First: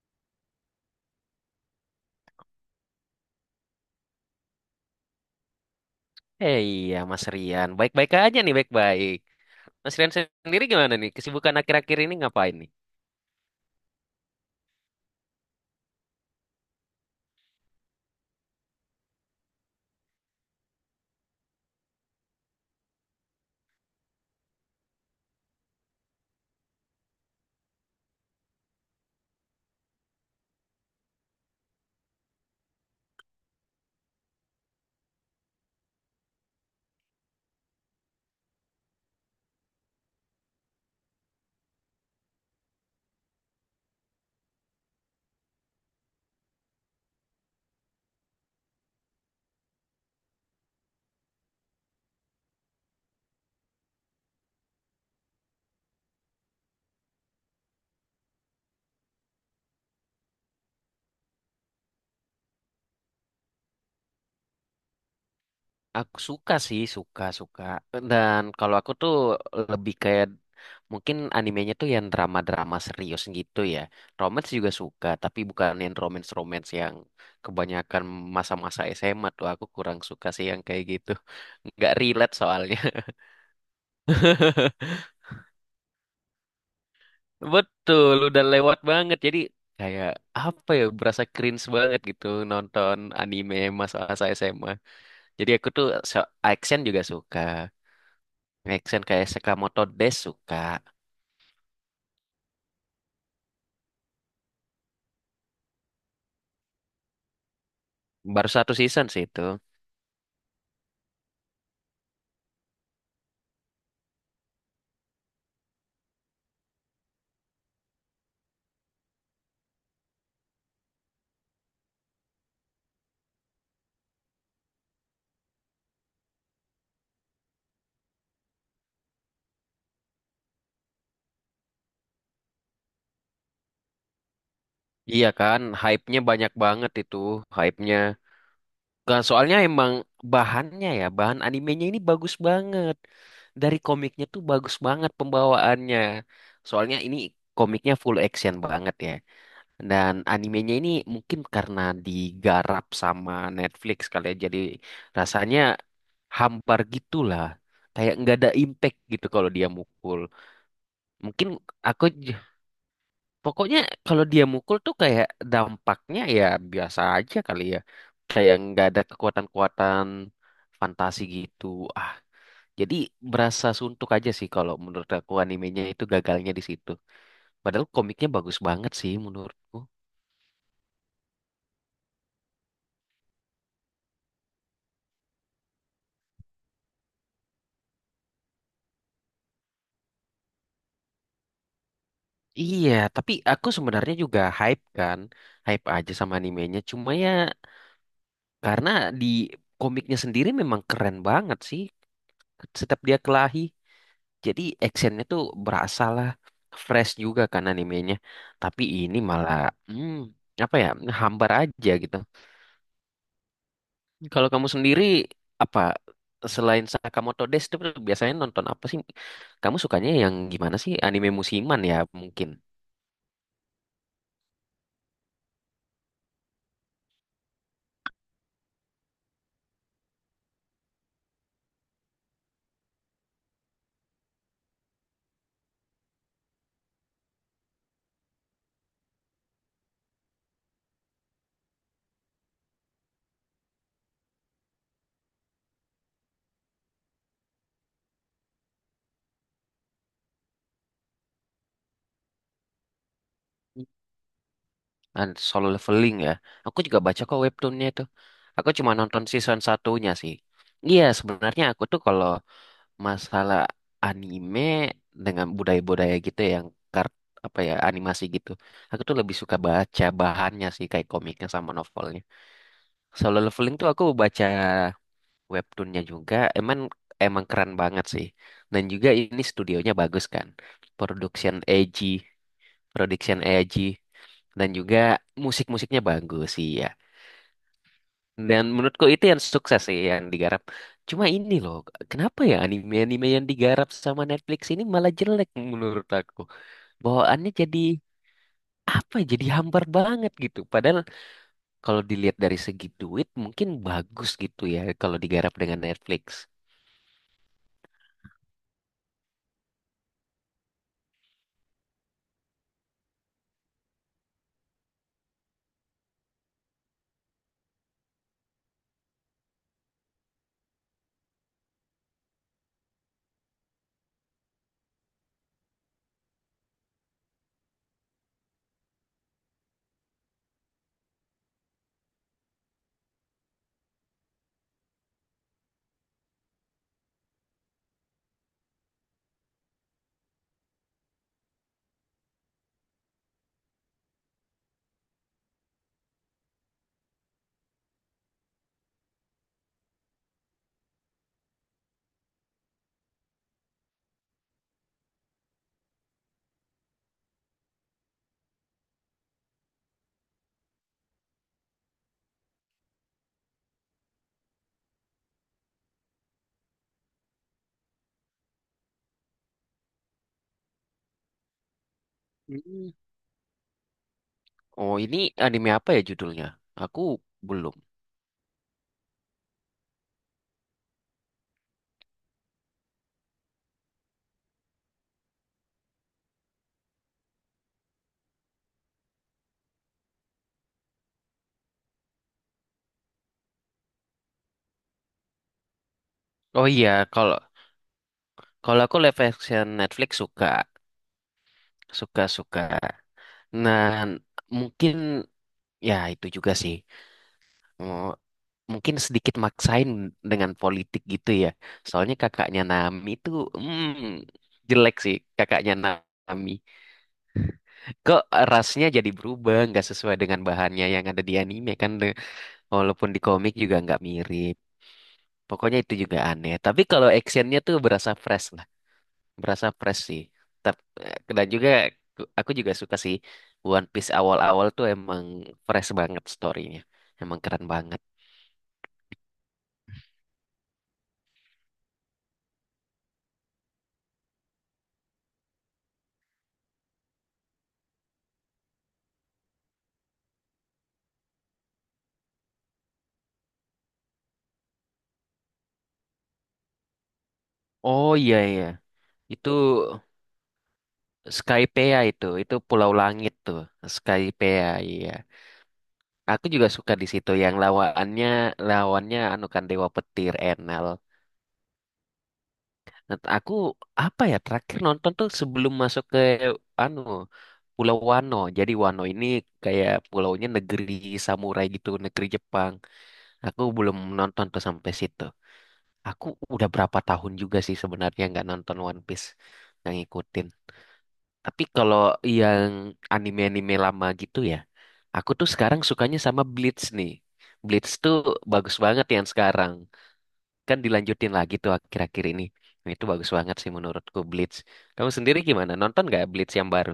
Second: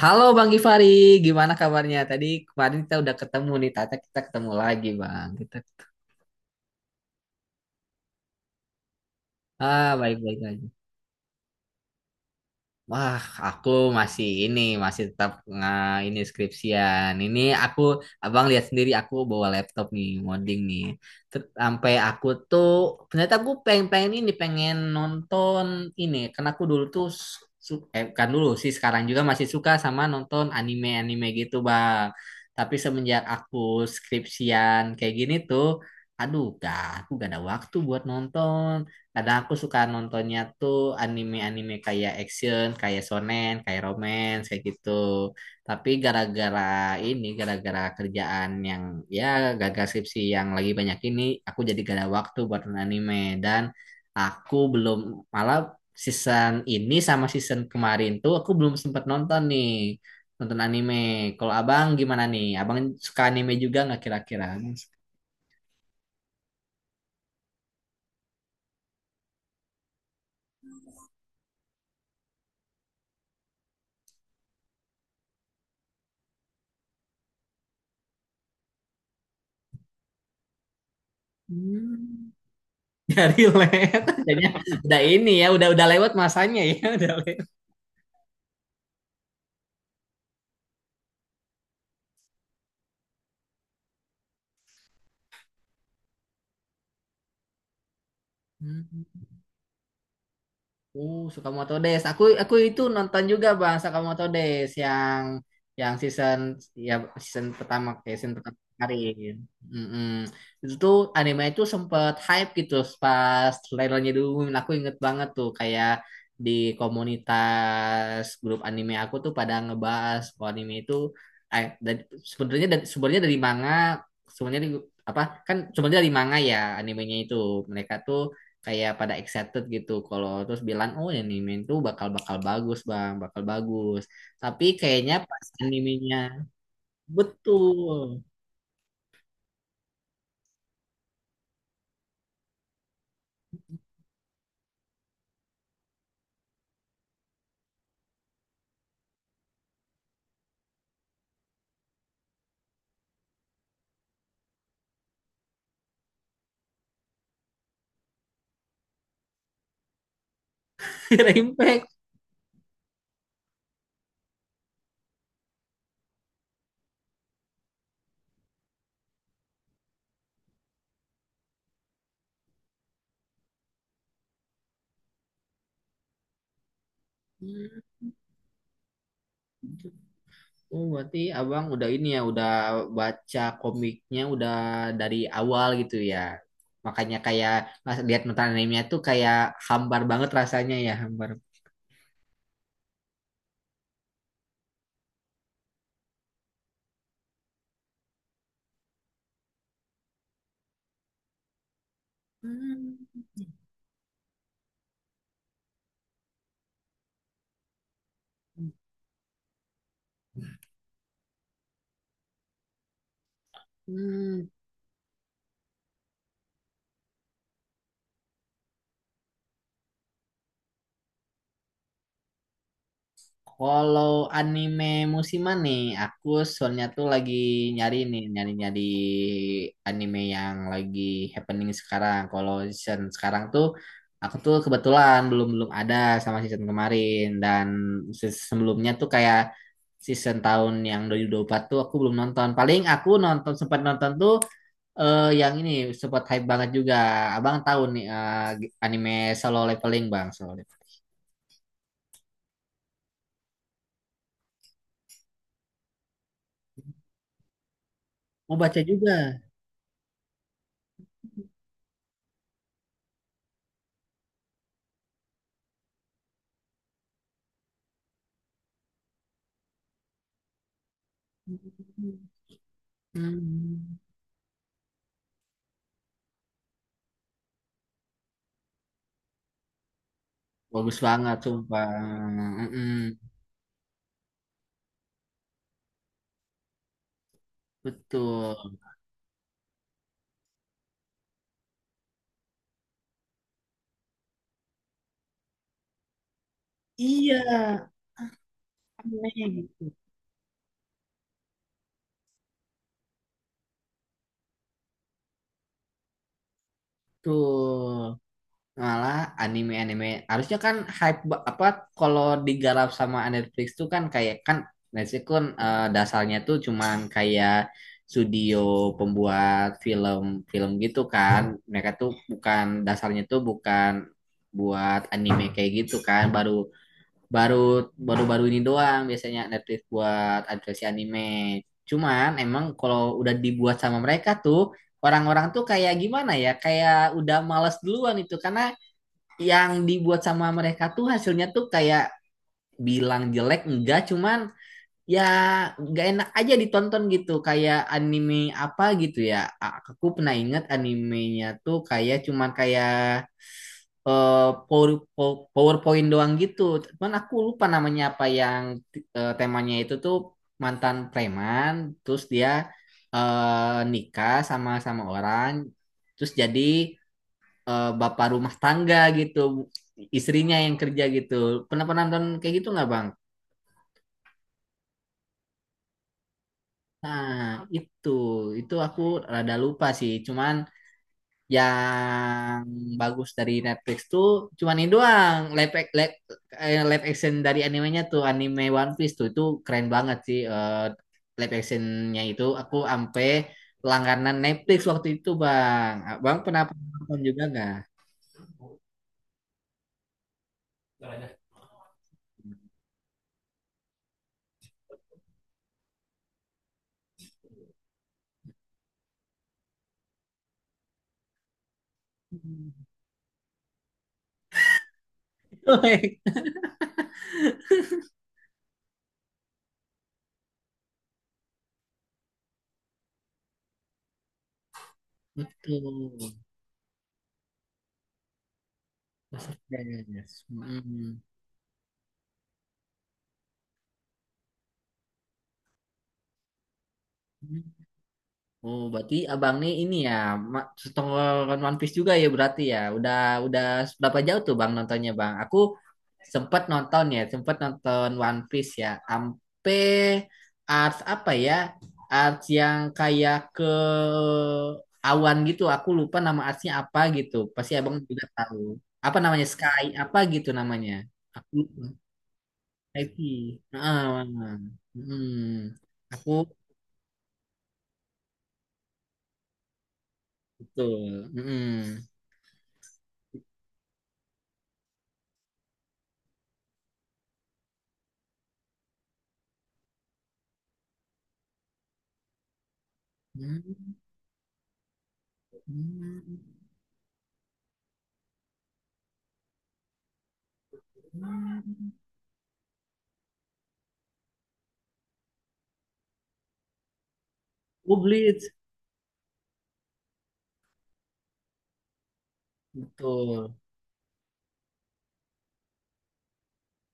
Halo Bang Gifari, gimana kabarnya? Tadi kemarin kita udah ketemu nih, tata kita ketemu lagi Bang. Kita Eh iya, Mas Rian. Baik-baik aja nih, baik-baik. ah Mas Rian baik-baik sendiri aja. gimana nih? Kesibukan akhir-akhir ini ngapain nih? Wah, aku masih ini, masih tetap nggak ini skripsian. Ini aku, abang lihat sendiri, aku bawa laptop nih, ngoding nih. Sampai aku tuh, ternyata aku pengen-pengen ini, pengen nonton ini. Karena aku dulu tuh, bukan dulu sih, sekarang juga masih suka sama nonton anime-anime gitu, bang. Tapi semenjak aku skripsian kayak gini tuh, aduh, gak, aku gak ada waktu buat nonton. Kadang aku suka nontonnya tuh anime-anime kayak action, kayak shonen, kayak romance, kayak gitu. Tapi gara-gara ini, gara-gara kerjaan yang ya gagal skripsi yang lagi banyak ini, aku jadi gak ada waktu buat nonton anime. Dan aku belum, malah season ini sama season kemarin tuh aku belum sempat nonton nih. Nonton anime. Kalau abang gimana nih? Abang suka anime juga nggak kira-kira? Aku suka sih, suka-suka. Dan kalau aku tuh lebih kayak mungkin animenya tuh yang drama-drama serius gitu ya. Romance juga suka, tapi bukan yang romance-romance yang kebanyakan masa-masa SMA tuh. Aku kurang suka sih yang kayak gitu. Nggak Hmm. relate soalnya. Dari led. Udah ini ya, udah lewat masanya ya, udah lewat. Betul, udah lewat banget. Jadi kayak apa ya, berasa cringe banget gitu nonton anime masa-masa SMA. Jadi aku tuh action juga suka. Action Hmm. kayak Sakamoto Days suka. Sakamoto Days. Aku itu nonton juga Bang Sakamoto Days yang season ya season pertama kayak season Baru pertama satu season sih kemarin. itu. Mm-mm. Itu tuh anime itu sempet hype gitu pas trailernya dulu. Aku inget banget tuh kayak di komunitas grup anime aku tuh pada ngebahas kalau anime itu eh, dari- sebenarnya dari manga sebenarnya di- apa kan sebenarnya dari manga ya animenya itu mereka tuh kayak pada excited gitu kalau terus bilang, oh ini anime itu bakal bakal bagus bang bakal bagus, tapi kayaknya Iya pas kan, animenya. hype-nya banyak banget itu, hype-nya. Betul. Nah, soalnya emang bahannya ya, bahan animenya ini bagus banget. Dari komiknya tuh bagus banget pembawaannya. Soalnya ini komiknya full action banget ya. Dan animenya ini mungkin karena digarap sama Netflix kali ya, jadi rasanya hampar gitulah. Kayak nggak ada impact gitu kalau dia mukul. Mungkin Impact. aku pokoknya kalau dia mukul tuh kayak dampaknya ya biasa aja kali ya. Kayak nggak ada kekuatan-kekuatan fantasi gitu. Ah, jadi berasa suntuk aja sih kalau menurut aku animenya itu gagalnya di situ. Padahal komiknya bagus banget sih menurutku. Oh, berarti abang udah ini ya, udah baca komiknya udah dari awal gitu ya, makanya kayak pas lihat nonton animenya tuh kayak hambar banget rasanya ya hambar. Iya, tapi aku sebenarnya juga hype kan, hype aja sama animenya. Cuma ya karena di komiknya sendiri memang keren banget sih. Setiap dia Hmm. kelahi, jadi actionnya tuh berasa lah, fresh juga kan animenya. Tapi ini malah, hmm, apa ya, hambar aja gitu. Hmm. Kalau kamu sendiri apa selain Sakamoto Days itu biasanya nonton apa sih? Kamu sukanya yang gimana sih? Anime musiman ya mungkin. Kalau anime musiman nih, aku soalnya tuh lagi nyari nih, nyari-nyari anime yang lagi happening sekarang. Kalau season sekarang tuh, aku tuh kebetulan belum-belum ada sama season kemarin. Dan season sebelumnya tuh kayak season tahun yang dua dua ribu dua puluh empat tuh aku belum nonton. Paling aku nonton, sempat nonton tuh yang ini, sempat hype banget juga. Abang tahu nih anime Solo Leveling, Bang. Solo Leveling. Nah, Solo Leveling ya. Aku juga baca kok webtoonnya itu. Mau Aku baca cuma juga. nonton season satunya sih. Iya, sebenarnya aku tuh kalau masalah anime dengan budaya-budaya gitu ya, yang kart apa ya animasi gitu. Aku tuh lebih suka baca bahannya sih kayak komiknya sama novelnya. Solo Leveling tuh hmm aku baca webtoonnya juga, emang emang keren banget sih. Dan juga ini studionya bagus kan, Bagus banget production sumpah, AG mhm, production AG dan juga musik-musiknya bagus sih ya. Dan betul. menurutku itu yang sukses sih yang digarap. Cuma ini loh, kenapa ya anime-anime yang digarap sama Netflix ini malah jelek menurut aku. Iya, Bawaannya jadi apa ya, aneh jadi hambar gitu. banget gitu. Padahal kalau dilihat dari segi duit mungkin bagus gitu ya kalau digarap dengan Netflix. Malah anime-anime harusnya kan hype apa, kalau digarap sama Netflix tuh kan kayak kan Netflix kan, dasarnya tuh cuman kayak studio pembuat film-film gitu kan. Mereka tuh bukan dasarnya tuh bukan buat anime kayak gitu kan, baru baru baru-baru ini doang biasanya Netflix buat adaptasi anime. Cuman emang kalau udah dibuat sama mereka tuh orang-orang tuh kayak gimana ya? Kayak udah males duluan itu karena yang dibuat sama mereka tuh hasilnya tuh kayak bilang jelek enggak cuman ya nggak enak aja ditonton gitu kayak anime apa gitu ya aku pernah ingat animenya tuh kayak cuman kayak eh, PowerPoint doang gitu. Cuman aku lupa namanya apa yang temanya itu tuh mantan preman, terus dia nikah sama sama orang, terus jadi bapak rumah tangga gitu, istrinya yang kerja gitu. Pernah pernah nonton kayak gitu nggak Bang? Oh, ini anime apa ya judulnya? Aku Nah, belum. itu itu aku rada lupa sih. Cuman yang bagus dari Netflix tuh cuman ini doang live, ac- live, eh, live action dari animenya tuh anime One Piece tuh itu keren banget sih live actionnya itu aku ampe langganan Netflix waktu itu bang bang pernah Oh iya, nonton kalau juga nggak. kalau aku live action Netflix suka, suka suka. Nah, mungkin ya itu juga sih. Oh, mungkin sedikit maksain dengan politik gitu ya. Soalnya kakaknya Nami itu hmm, jelek sih kakaknya Nami. Kok rasnya jadi berubah, nggak sesuai dengan bahannya yang ada di anime kan? Walaupun di komik juga nggak mirip. Pokoknya Betul. itu juga aneh. Tapi kalau actionnya tuh berasa fresh sih. Masterpiece. Tapi Mm. dan juga aku juga suka sih One Piece awal-awal tuh emang fresh banget storynya, emang keren banget. Oh, berarti abang nih ini ya setengah One Piece juga ya berarti ya. Udah berapa jauh tuh bang nontonnya bang? Aku sempat nonton ya, sempat nonton One Piece ya. Ampe arts apa ya? Arts yang kayak ke awan gitu. Aku lupa nama artsnya apa gitu. Pasti abang Oh juga iya tahu. iya, Apa namanya itu Sky? Apa gitu namanya? Aku Skypea lupa. itu, Pulau Langit tuh, Skype. Heeh. Skypea iya. Hmm. Aku Aku juga suka di situ yang lawannya lawannya anu kan Dewa Petir Enel. betul. Hmm. Nah, aku apa ya terakhir nonton tuh sebelum masuk ke anu Pulau Wano. Jadi Wano ini kayak pulaunya negeri samurai gitu, negeri Jepang. Aku Hmm. belum nonton tuh sampai situ. Aku Hmm. udah berapa tahun juga sih sebenarnya nggak nonton One Piece, nggak ngikutin. Tapi kalau yang anime-anime lama gitu ya, aku tuh sekarang sukanya sama Bleach nih. Bleach Oh, tuh Bleach. bagus banget yang sekarang. Kan dilanjutin lagi tuh akhir-akhir ini. Nah, itu bagus Betul. banget sih menurutku Bleach. Kamu sendiri gimana? Nonton nggak Bleach yang baru?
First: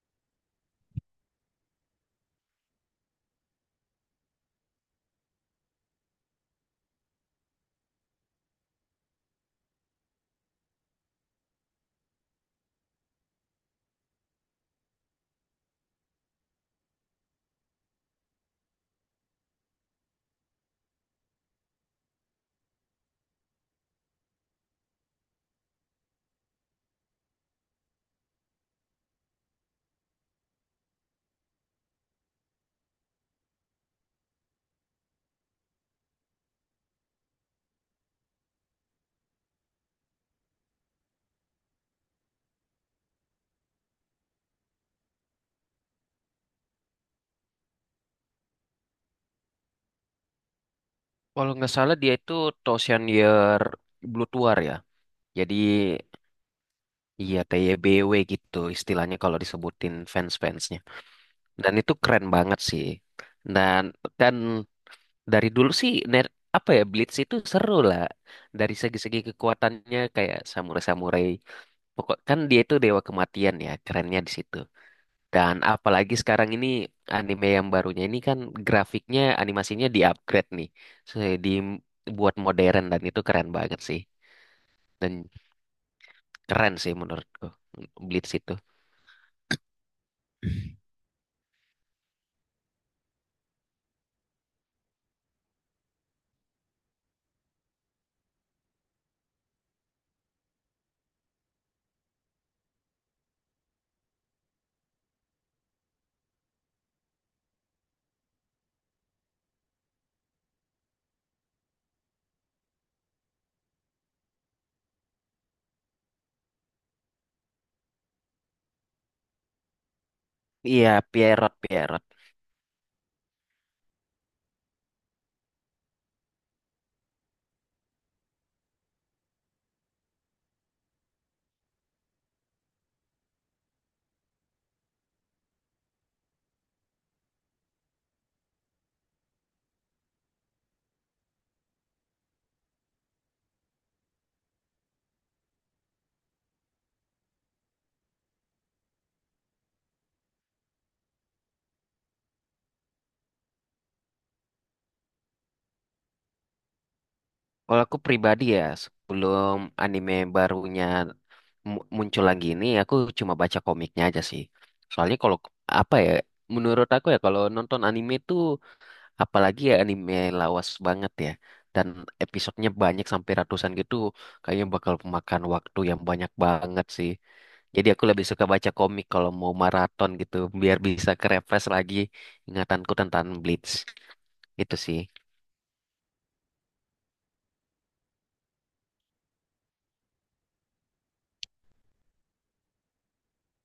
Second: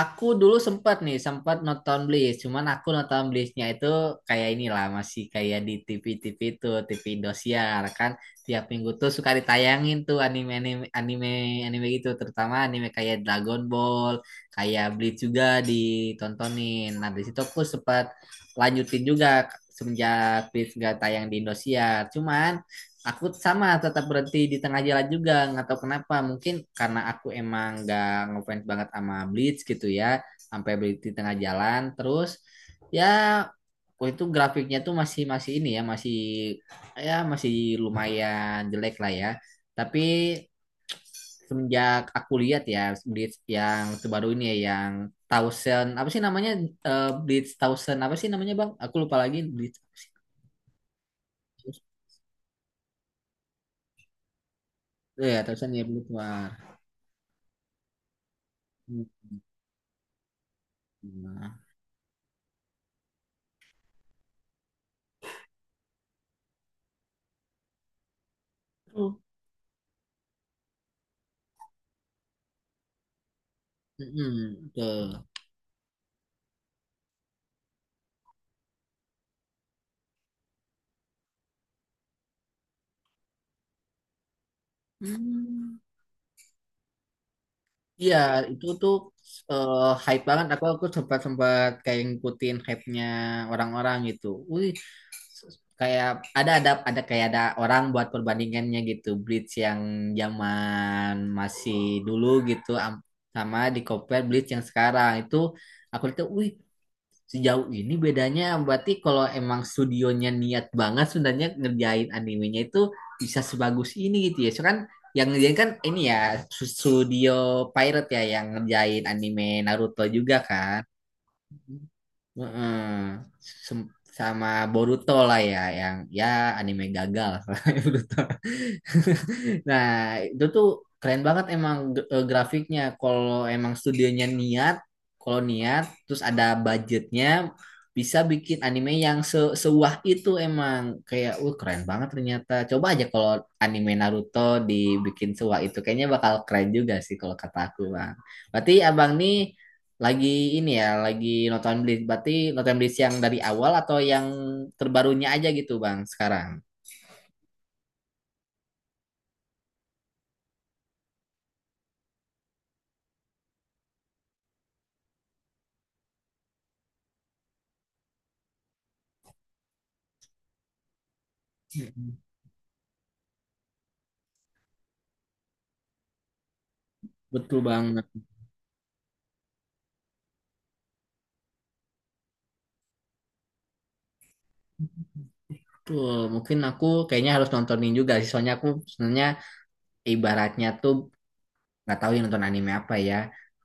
Aku dulu sempat nih, sempat nonton Bleach. Cuman aku nonton Bleachnya itu kayak inilah, masih kayak di TV-TV itu, TV Indosiar kan. Tiap minggu tuh suka ditayangin tuh anime-anime anime anime gitu, terutama anime kayak Dragon Ball, kayak Bleach juga ditontonin. Nah, di situ aku sempat lanjutin juga semenjak Bleach gak tayang di Indosiar. Cuman aku sama tetap berhenti di tengah jalan juga nggak tahu kenapa mungkin karena aku emang nggak ngefans banget sama Bleach gitu ya sampai berhenti di tengah jalan terus ya waktu itu grafiknya tuh masih masih ini ya masih lumayan jelek lah ya tapi semenjak aku lihat ya Bleach yang terbaru ini ya yang Thousand apa sih namanya. Eh, Bleach Thousand apa sih namanya bang aku lupa lagi Bleach. Kalau nggak salah dia itu Thousand Year Blood War ya. Eh, ya Jadi Thousand ya Bleach War. iya, TYBW gitu Hmm. istilahnya kalau disebutin fans-fansnya. Nah. Dan itu keren banget sih. Dan dan dari dulu sih apa ya Blitz itu seru lah. Dari segi-segi kekuatannya kayak samurai-samurai. Pokok kan dia itu dewa kematian ya, kerennya di situ. Mm-mm, betul. Dan apalagi sekarang ini anime yang barunya ini kan grafiknya animasinya di-upgrade nih. So, dibuat modern dan itu keren banget sih. Dan Hmm. keren sih menurutku Iya, Blitz itu. itu tuh eh, hype banget. Aku sempat sempat kayak ngikutin hype-nya orang-orang gitu. Wih, kayak ada kayak ada orang buat perbandingannya gitu. Bleach yang zaman masih dulu gitu sama di compare Bleach yang sekarang itu aku lihat, wih. Sejauh ini bedanya berarti kalau emang studionya niat banget sebenarnya ngerjain animenya itu bisa sebagus ini gitu ya. So kan yang ngerjain kan ini ya studio Pirate ya yang ngerjain anime Naruto juga kan. Iya, Pierrot, Pierrot. Heeh. Sem- sama Boruto lah ya yang ya anime gagal. Boruto. Nah, itu tuh keren banget emang grafiknya. Kalau emang studionya niat, kalau niat, terus ada budgetnya, bisa bikin anime yang sewah itu emang kayak, keren banget ternyata. Coba aja kalau anime Naruto dibikin sewah itu, kayaknya bakal keren juga sih kalau kata aku, bang. Berarti abang nih lagi ini ya, lagi nonton Bleach. Berarti nonton Bleach yang dari awal atau yang terbarunya aja gitu, bang, sekarang. Kalau aku pribadi ya, sebelum anime barunya muncul lagi ini, aku cuma baca komiknya aja sih. Soalnya kalau apa ya, menurut aku ya kalau nonton anime tuh, apalagi ya anime lawas banget ya, dan episodenya banyak sampai ratusan gitu, kayaknya bakal memakan waktu yang banyak banget sih. Betul, bang. Jadi aku lebih suka baca komik kalau mau maraton gitu, biar bisa refresh lagi ingatanku tentang Bleach. Itu sih. Tuh, mungkin aku kayaknya harus nontonin juga sih. Soalnya aku sebenarnya ibaratnya tuh nggak tahu yang nonton anime apa ya.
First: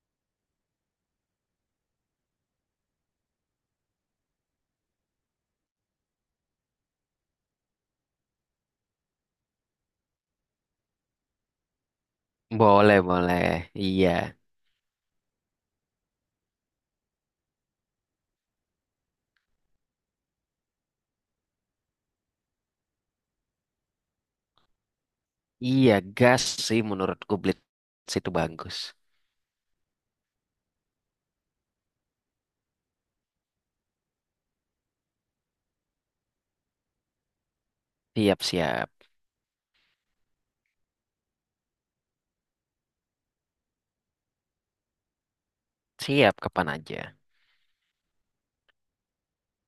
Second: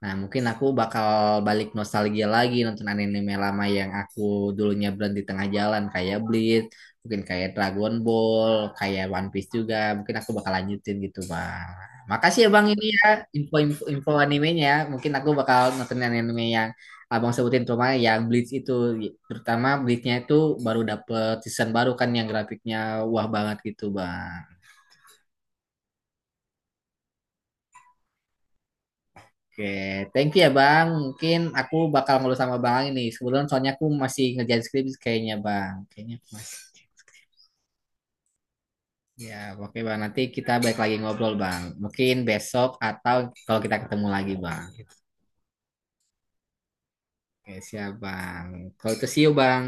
Nah, mungkin aku bakal balik nostalgia lagi nonton anime lama yang aku dulunya berhenti tengah jalan kayak Bleach, mungkin kayak Dragon Ball, kayak One Piece juga. Mungkin aku bakal lanjutin gitu, Bang. Makasih ya Bang ini Boleh, ya boleh. info-info Iya. info animenya. Ya. Mungkin aku bakal nonton anime yang Abang sebutin terutama yang Bleach itu terutama Bleachnya itu baru dapet season baru kan yang grafiknya wah banget gitu, Bang. Iya, gas sih menurutku Blitz itu bagus. Oke, thank you ya Bang. Mungkin aku bakal ngobrol sama Bang ini. Sebelum soalnya aku masih ngerjain skripsi kayaknya Bang. Kayaknya aku masih. Siap, siap. Ya, oke Bang. Nanti kita balik lagi ngobrol Bang. Mungkin besok atau kalau kita ketemu lagi Bang. Siap kapan aja. Oke, siap Bang. Kalau itu see you Bang.